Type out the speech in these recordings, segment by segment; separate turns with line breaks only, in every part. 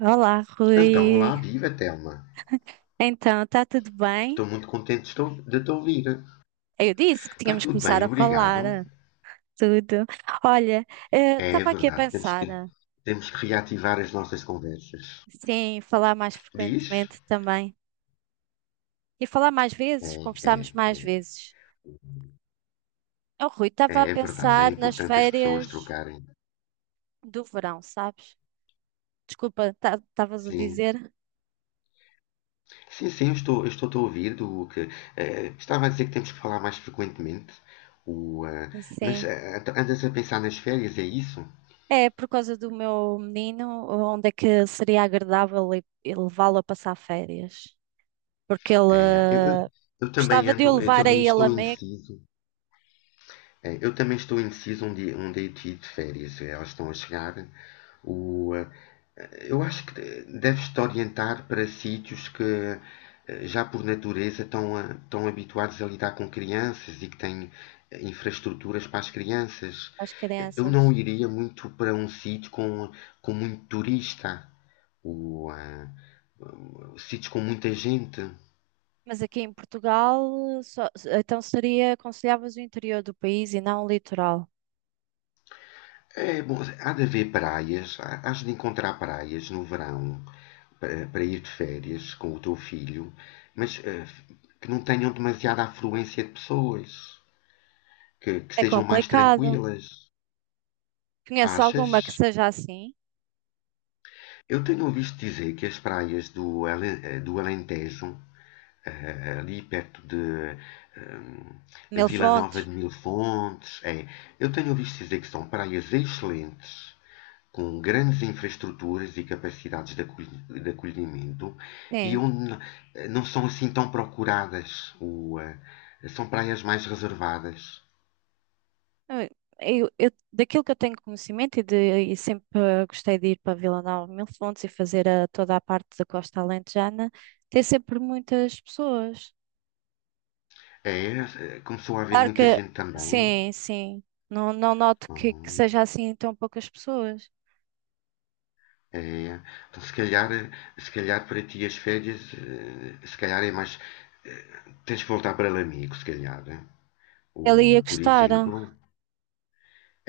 Olá,
Então,
Rui.
olá, viva Telma.
Então, está tudo
Estou
bem?
muito contente de te ouvir.
Eu disse que
Está
tínhamos que
tudo
começar
bem,
a falar
obrigado.
tudo. Olha,
É, é
estava aqui a
verdade, temos que,
pensar,
temos que reativar as nossas conversas.
sim, falar mais
Diz?
frequentemente também. E falar mais
É,
vezes,
é,
conversarmos mais vezes. Oh, Rui,
é,
estava a
é verdade, é
pensar nas
importante as pessoas
férias
trocarem.
do verão, sabes? Desculpa, estavas a
Sim,
dizer?
sim, sim, eu estou-te a ouvir do que... estava a dizer que temos que falar mais frequentemente. O, eh, mas
Sim.
eh, então andas a pensar nas férias, é isso?
É por causa do meu menino, onde é que seria agradável levá-lo a passar férias? Porque ele
É, eu, eu
eh,
eu também
gostava de eu
ando, eu
levar a
também
ele
estou
a meio
indeciso. É, eu também estou indeciso onde hei de ir de férias. Elas estão a chegar. O, eh, eu acho que deves-te orientar para sítios que já por natureza estão, estão habituados a lidar com crianças e que têm infraestruturas para as crianças.
às
Eu não
crianças.
iria muito para um sítio com muito turista, o ah, sítios com muita gente.
Mas aqui em Portugal, então seria, aconselhavas o interior do país e não o litoral.
É, bom, há de haver praias, hás de encontrar praias no verão para ir de férias com o teu filho, mas que não tenham demasiada afluência de pessoas, que
É
sejam mais
complicado.
tranquilas,
Conhece alguma que
achas?
seja assim?
Eu tenho ouvido dizer que as praias do Alentejo, ali perto de
Mil
Vila Nova
fontes?
de Mil Fontes, é, eu tenho ouvido dizer que são praias excelentes, com grandes infraestruturas e capacidades de acolhimento e
Sim.
onde não são assim tão procuradas, são praias mais reservadas.
Eu, eu daquilo que eu tenho conhecimento e, e sempre gostei de ir para Vila Nova de Mil Fontes e fazer toda a parte da Costa Alentejana, tem sempre muitas pessoas.
É, começou a haver
Claro
muita
que
gente também.
sim, sim. Não, não noto que
Hum,
seja assim tão poucas pessoas.
é. Então, se calhar, se calhar para ti as férias, se calhar é mais. Tens que voltar para Lamigo, se calhar. Eh.
Ele ia
Por
gostar.
exemplo,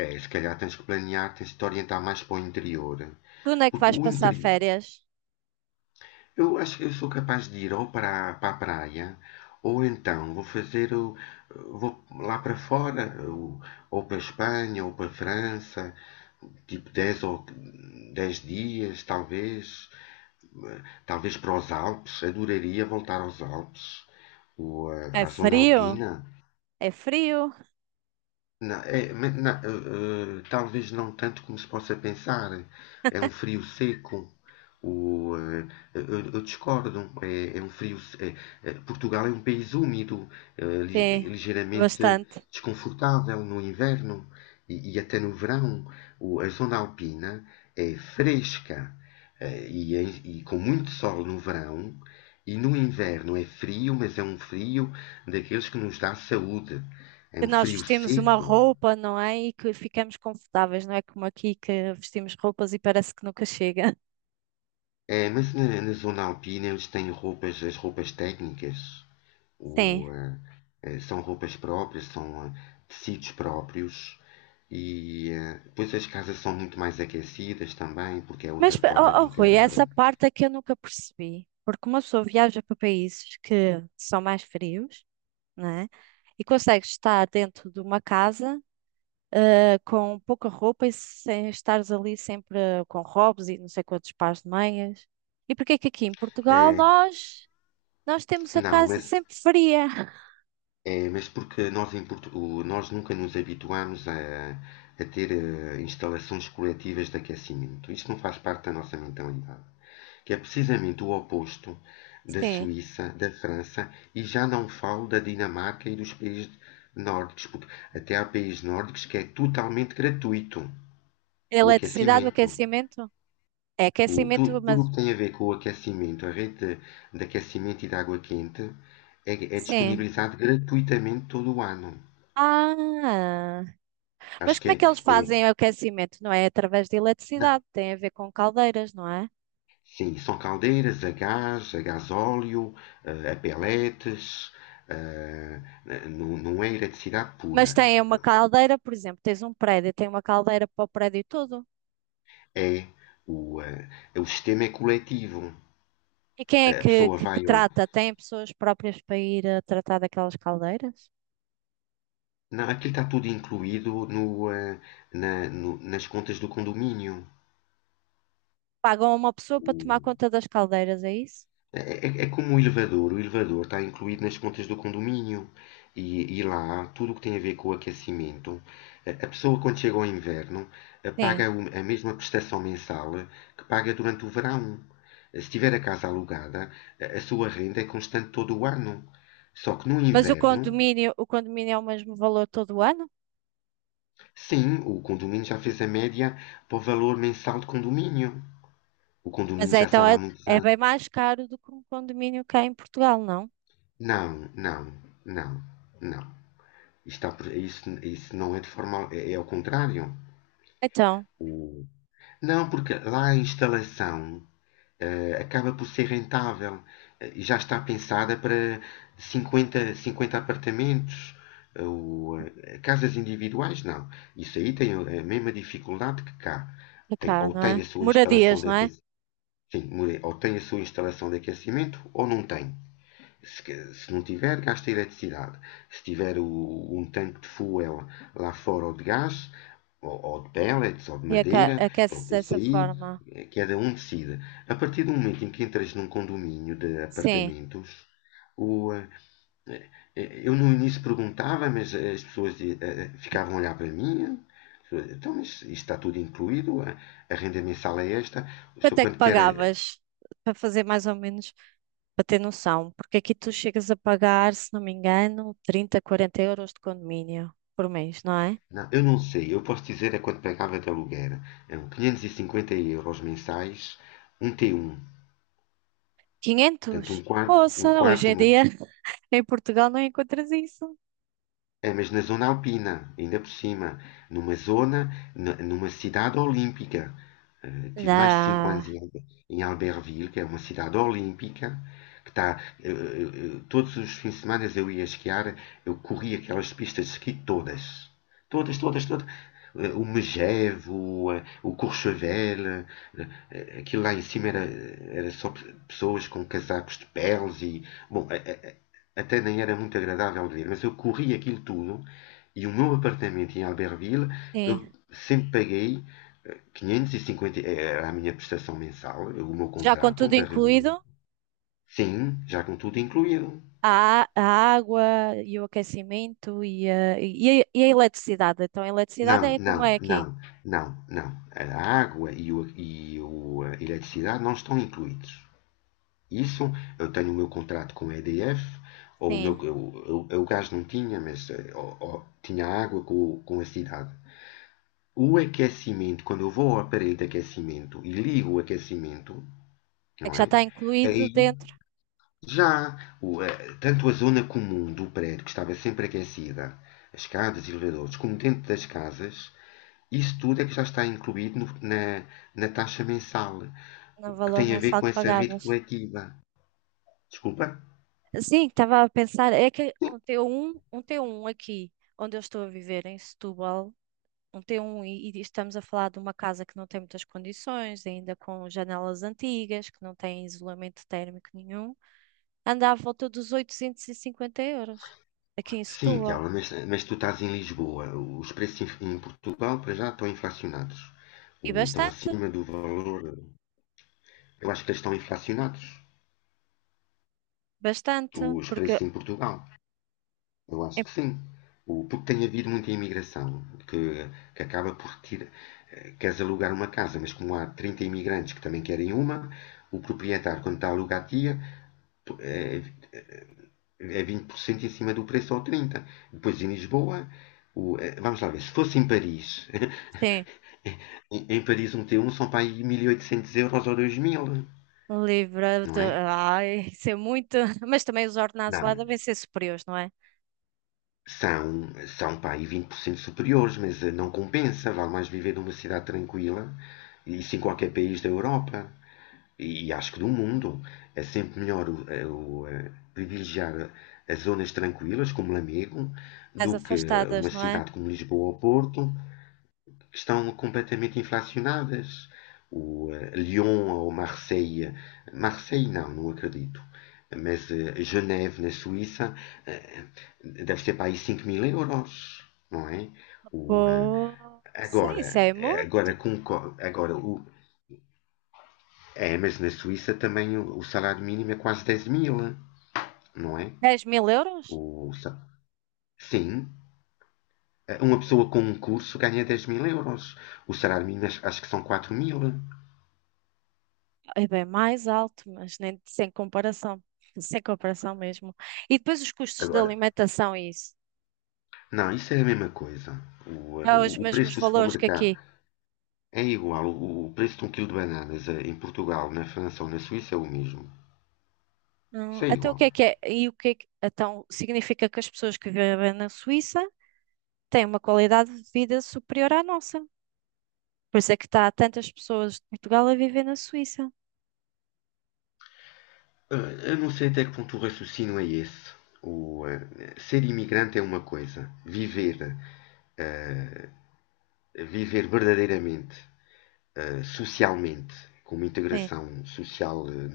é, se calhar tens que planear, tens de te orientar mais para o interior.
Tu onde é que
Porque
vais
o
passar
interior.
férias?
Eu acho que eu sou capaz de ir ou para a praia, ou então vou lá para fora, ou, para a Espanha, ou para a França, tipo 10 dias, talvez para os Alpes. Adoraria voltar aos Alpes, ou,
É
à zona
frio?
alpina.
É frio?
Não, é, mas não, talvez não tanto como se possa pensar. É um frio seco. O, eh, eu discordo. É um frio. Portugal é um país úmido,
Sim,
ligeiramente
bastante.
desconfortável no inverno e até no verão. A zona alpina é fresca, e com muito sol no verão. E no inverno é frio, mas é um frio daqueles que nos dá saúde. É
E
um
nós
frio
vestimos uma
seco.
roupa, não é? E que ficamos confortáveis, não é como aqui que vestimos roupas e parece que nunca chega.
É, mas na zona alpina eles têm roupas, as roupas técnicas,
Sim.
o, eh, são roupas próprias, são tecidos próprios e depois as casas são muito mais aquecidas também, porque é
Mas,
outra forma
oh,
de
oh, Rui,
encarar.
essa parte é que eu nunca percebi. Porque uma pessoa viaja para países que são mais frios, não é? E consegue estar dentro de uma casa com pouca roupa e sem estares ali sempre com robes e não sei quantos pares de meias. E porque é que aqui em Portugal
Eh,
nós temos a
não,
casa
mas,
sempre fria?
é, mas porque nós, nós nunca nos habituamos a ter instalações coletivas de aquecimento. Isto não faz parte da nossa mentalidade, que é precisamente o oposto da
Sim.
Suíça, da França, e já não falo da Dinamarca e dos países nórdicos, porque até há países nórdicos que é totalmente gratuito o
Eletricidade, o
aquecimento.
aquecimento? É aquecimento, mas
Tudo o que tem a ver com o aquecimento, a rede de aquecimento e de água quente, é
sim.
disponibilizado gratuitamente todo o ano.
Ah, mas
Acho que
como é que eles
é-
fazem o aquecimento? Não é através de
não.
eletricidade, tem a ver com caldeiras, não é?
Sim, são caldeiras a gás, a gasóleo, a peletes, eh, não, não é eletricidade
Mas
pura.
tem uma caldeira, por exemplo, tens um prédio, tem uma caldeira para o prédio todo.
É, o, eh, o sistema é coletivo.
E quem é
A
que,
pessoa
que
vai ao.
trata? Tem pessoas próprias para ir a tratar daquelas caldeiras?
Não, aquilo está tudo incluído nas contas do condomínio.
Pagam uma pessoa para tomar
O-
conta das caldeiras, é isso?
É como o elevador está incluído nas contas do condomínio, e lá tudo o que tem a ver com o aquecimento, a pessoa quando chega ao inverno paga
Sim.
a mesma prestação mensal que paga durante o verão. Se tiver a casa alugada, a sua renda é constante todo o ano. Só que no
Mas o
inverno,
condomínio, o condomínio é o mesmo valor todo o ano?
sim, o condomínio já fez a média para o valor mensal de condomínio. O
Mas
condomínio
é,
já
então
sabe há
é,
muitos
é
anos.
bem mais caro do que um condomínio cá em Portugal, não?
Não, não, não, não. Está, isso não é de forma. É ao contrário.
Então,
O- Não, porque lá a instalação acaba por ser rentável. E já está pensada para cinquenta apartamentos. Casas individuais, não. Isso aí tem a mesma dificuldade que cá.
é
Tem,
cá,
ou
não
tem
é?
a sua instalação
Moradias,
de
não é?
aquecimento. Sim, ou tem a sua instalação de aquecimento ou não tem. Se não tiver, gasta eletricidade. Se tiver um tanque de fuel lá fora ou de gás, ou de pellets, ou de
E
madeira,
aquece-se
pronto, isso
dessa
aí
forma.
cada um decide. A partir do momento em que entras num condomínio de
Sim.
apartamentos, o, eh, eu no início perguntava, mas as pessoas ficavam a olhar para mim. Então, mas isto está tudo incluído, a renda mensal é esta. O
Quanto
senhor,
é que
quando quer
pagavas para fazer mais ou menos? Para ter noção, porque aqui tu chegas a pagar, se não me engano, 30, 40 euros de condomínio por mês, não é?
não, eu não sei. Eu posso dizer é quanto pagava de aluguer. Eram 550 € mensais, um T1. Portanto, um
500?
quarto, um
Poça, hoje
quarto,
em
uma,
dia em Portugal não encontras isso.
é, mas na zona alpina, ainda por cima, numa zona, numa cidade olímpica. Tive mais de 5
Não,
anos em Albertville, que é uma cidade olímpica, que está. Todos os fins de semana eu ia esquiar, eu corri aquelas pistas de esqui todas. Todas, todas, todas. O Megevo, o Courchevel, aquilo lá em cima era só pessoas com casacos de peles e. Bom, até nem era muito agradável de ver, mas eu corri aquilo tudo e o meu apartamento em Albertville eu
sim.
sempre paguei 550, era a minha prestação mensal, o meu
Já com
contrato
tudo
da
incluído,
reunião. Sim, já com tudo incluído.
a água e o aquecimento e a eletricidade. Então, a eletricidade
Não,
é como
não,
é aqui.
não, não, não. A água e a eletricidade não estão incluídos. Isso, eu tenho o meu contrato com a EDF, ou o meu,
Sim,
eu o gás não tinha, mas tinha água com a cidade. O aquecimento, quando eu vou ao aparelho de aquecimento e ligo o aquecimento,
é
não
que já
é?
está incluído
Aí
dentro
já, tanto a zona comum do prédio, que estava sempre aquecida, as escadas e elevadores, como dentro das casas, isso tudo é que já está incluído na taxa mensal,
no
que
valor
tem a ver
mensal
com
que
essa rede
pagavas.
coletiva. Desculpa?
Sim, estava a pensar, é que um T1 aqui, onde eu estou a viver, em Setúbal, um T1, e estamos a falar de uma casa que não tem muitas condições, ainda com janelas antigas, que não tem isolamento térmico nenhum, anda à volta dos 850 euros, aqui em
Sim,
Setúbal.
Tiago, mas tu estás em Lisboa. Os preços em Portugal, para já, estão inflacionados.
E
Estão
bastante,
acima do valor. Eu acho que eles estão inflacionados,
bastante,
os
porque,
preços em Portugal. Eu
é-
acho que sim. Porque tem havido muita imigração, que, que acaba por tirar. Queres alugar uma casa, mas como há 30 imigrantes que também querem uma, o proprietário, quando está a alugar, tira, tu- é, é 20% em cima do preço ou 30%. Depois em Lisboa, vamos lá ver, se fosse em Paris,
sim,
em Paris um T1 são para aí 1.800 € ou 2.000,
livre
não
de,
é?
ai, isso é muito, mas também os ordenados lá
Não,
devem ser superiores, não é?
São, são pá, aí 20% superiores, mas não compensa. Vale mais viver numa cidade tranquila, e isso em qualquer país da Europa, e acho que do mundo. É sempre melhor privilegiar as zonas tranquilas, como Lamego, do
Mais
que uma
afastadas, não é?
cidade como Lisboa ou Porto, estão completamente inflacionadas. Lyon ou Marseille, Marseille não, não acredito, mas Geneve, na Suíça, eh, deve ser para aí 5 mil euros, não é? O, eh,
Pô, sim, isso
agora,
é
agora, com, agora o, é, mas na Suíça também o salário mínimo é quase 10.000, não é?
10.000 euros?
O, sim, uma pessoa com um curso ganha 10 mil euros. O salário mínimo acho, que são 4.000.
É bem mais alto, mas nem sem comparação. Sem comparação mesmo. E depois os custos de
Agora,
alimentação e isso?
não, isso é a mesma coisa. O, eh,
É os
o- o
mesmos
preço do
valores que aqui.
supermercado é igual. O preço de um quilo de bananas em Portugal, na França ou na Suíça é o mesmo. Isso é
Então o que
igual.
é que é? E o que é que- então significa que as pessoas que vivem na Suíça têm uma qualidade de vida superior à nossa. Por isso é que está tantas pessoas de Portugal a viver na Suíça.
Eu não sei até que ponto o raciocínio é esse. O, eh, Ser imigrante é uma coisa. Eh, viver verdadeiramente, socialmente, com uma
Sim,
integração social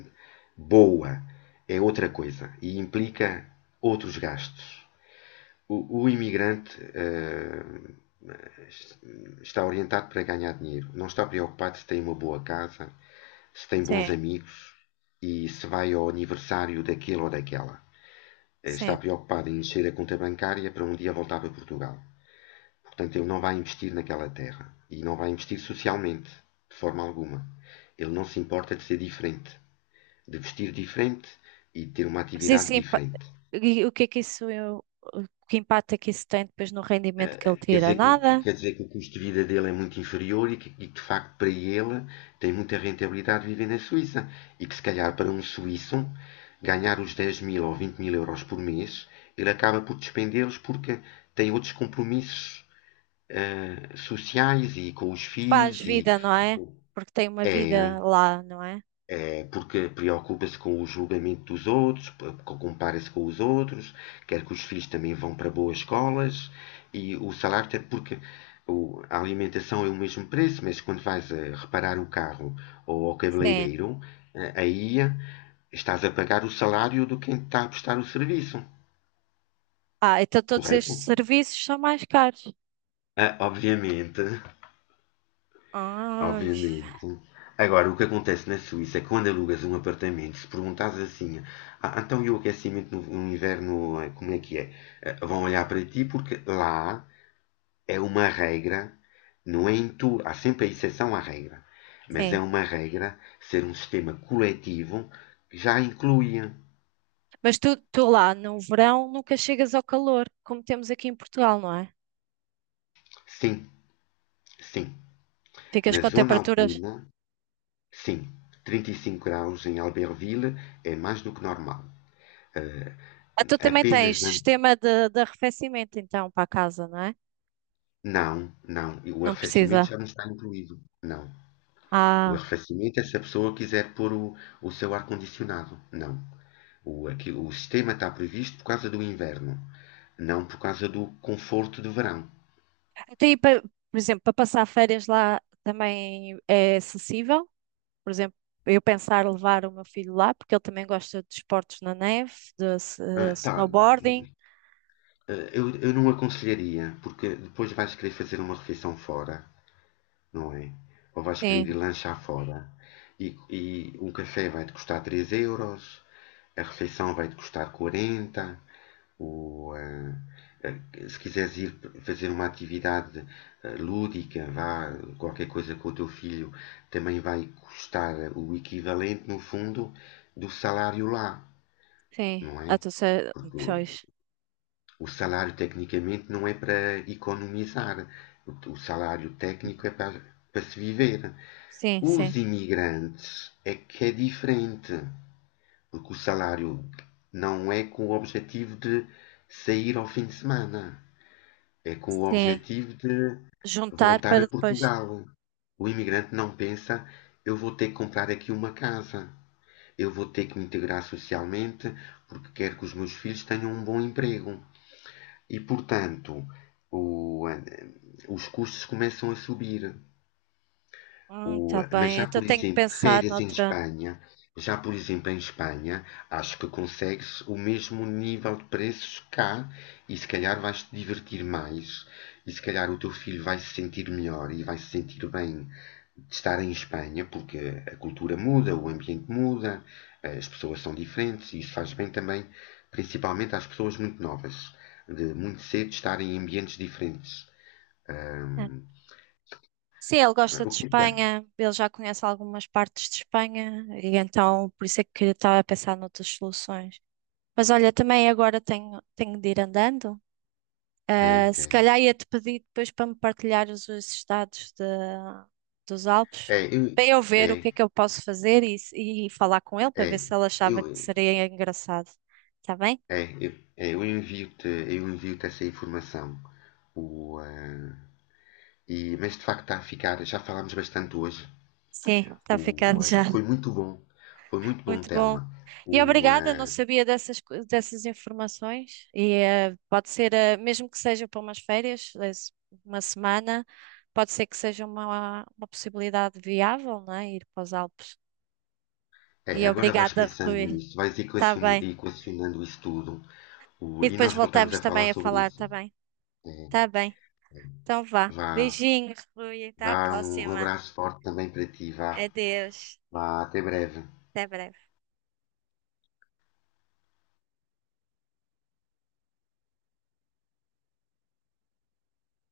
boa, é outra coisa. E implica outros gastos. O imigrante está orientado para ganhar dinheiro. Não está preocupado se tem uma boa casa, se tem bons
sim,
amigos e se vai ao aniversário daquele ou daquela. Está
sim.
preocupado em encher a conta bancária para um dia voltar para Portugal. Portanto, ele não vai investir naquela terra e não vai investir socialmente, de forma alguma. Ele não se importa de ser diferente, de vestir diferente e de ter uma
Mas
atividade
isso,
diferente.
e o que impacto é que isso tem depois no
eh,
rendimento que ele
eh, quer
tira?
dizer
Nada?
que, quer dizer que o custo de vida dele é muito inferior e que, de facto para ele tem muita rentabilidade viver na Suíça. E que se calhar para um suíço ganhar os 10.000 ou 20.000 € por mês, ele acaba por despendê-los porque tem outros compromissos sociais e com os
Faz
filhos e
vida, não é? Porque tem uma vida
é,
lá, não é?
porque preocupa-se com o julgamento dos outros, compara-se com os outros, quer que os filhos também vão para boas escolas e o salário até porque a alimentação é o mesmo preço, mas quando vais a reparar o carro ou ao
Sim.
cabeleireiro, aí estás a pagar o salário do quem está a prestar o serviço,
Ah, então todos estes
correto?
serviços são mais caros.
Ah, obviamente,
Ah,
obviamente. Agora, o que acontece na Suíça é que quando alugas um apartamento, se perguntares assim, ah, então e o aquecimento no inverno, como é que é? Vão olhar para ti porque lá é uma regra, não é em tu, há sempre a exceção à regra, mas é
sim.
uma regra ser um sistema coletivo que já incluía,
Mas tu lá no verão nunca chegas ao calor, como temos aqui em Portugal, não é?
sim, sim,
Ficas
na
com
zona
temperaturas.
alpina, sim, 35 graus em Albertville é mais do que normal. Eh,
Ah, tu também
apenas
tens
an-
sistema de arrefecimento, então, para a casa, não é?
Não, não. E o
Não
arrefecimento
precisa.
já não está incluído. Não. O
Ah,
arrefecimento é se a pessoa quiser pôr o seu ar-condicionado. Não. O sistema está previsto por causa do inverno, não por causa do conforto do verão.
até aí, por exemplo, para passar férias lá também é acessível? Por exemplo, eu pensar levar o meu filho lá, porque ele também gosta de esportes na neve, de
Ah, tá. Ah,
snowboarding.
eu não aconselharia, porque depois vais querer fazer uma refeição fora, não é? Ou vais querer ir
Sim,
lanchar fora, e um café vai-te custar 3 euros, a refeição vai-te custar 40. o, ah, Se quiseres ir fazer uma atividade lúdica, vá, qualquer coisa com o teu filho, também vai custar o equivalente, no fundo, do salário lá,
sim.
não
Ah,
é?
tu sei,
Porque o
pois.
salário tecnicamente não é para economizar, o salário técnico é para se viver.
Sim, sim,
Os imigrantes é que é diferente, porque o salário não é com o objetivo de sair ao fim de semana, é com o
sim.
objetivo de
Juntar
voltar
para
a
depois.
Portugal. O imigrante não pensa, eu vou ter que comprar aqui uma casa, eu vou ter que me integrar socialmente, porque quero que os meus filhos tenham um bom emprego. E, portanto, o- eh, os custos começam a subir.
Tá
Mas
bem.
já,
Então
por
tenho que
exemplo,
pensar
férias em
noutra.
Espanha, já, por exemplo, em Espanha, acho que consegues o mesmo nível de preços cá e se calhar vais te divertir mais e se calhar o teu filho vai se sentir melhor e vai se sentir bem de estar em Espanha porque a cultura muda, o ambiente muda, as pessoas são diferentes e isso faz bem também, principalmente às pessoas muito novas, de muito cedo estarem em ambientes diferentes.
É. Sim, ele gosta de
O que é?
Espanha, ele já conhece algumas partes de Espanha, e então por isso é que eu estava a pensar noutras soluções. Mas olha, também agora tenho de ir andando.
É,
Ah, se
é.
calhar ia-te pedir depois para me partilhares os estados dos Alpes,
É, É, eu-
para eu ver o
é,
que é que eu posso fazer e, e falar com ele para ver
É,
se ele achava que
eu,
seria engraçado. Está bem?
é, eu, eu envio-te essa informação. O, eh, mas de facto está a ficar, já falámos bastante hoje.
Sim, está ficando já.
Foi muito bom, foi muito bom,
Muito bom.
Telma.
E
O,
obrigada, não
eh,
sabia dessas, dessas informações. E pode ser, mesmo que seja para umas férias, uma semana, pode ser que seja uma possibilidade viável, não é? Ir para os Alpes.
É,
E
agora vais
obrigada,
pensando
Rui.
nisso, vais
Está bem.
equacionando isso tudo.
E
E
depois
nós voltamos
voltamos
a falar
também a
sobre
falar,
isso.
tá bem?
É,
Tá bem.
é,
Então vá.
vá,
Beijinhos, Rui. Até à
vá, um
próxima.
abraço forte também para ti, vá,
Adeus.
vá, até breve.
Até breve.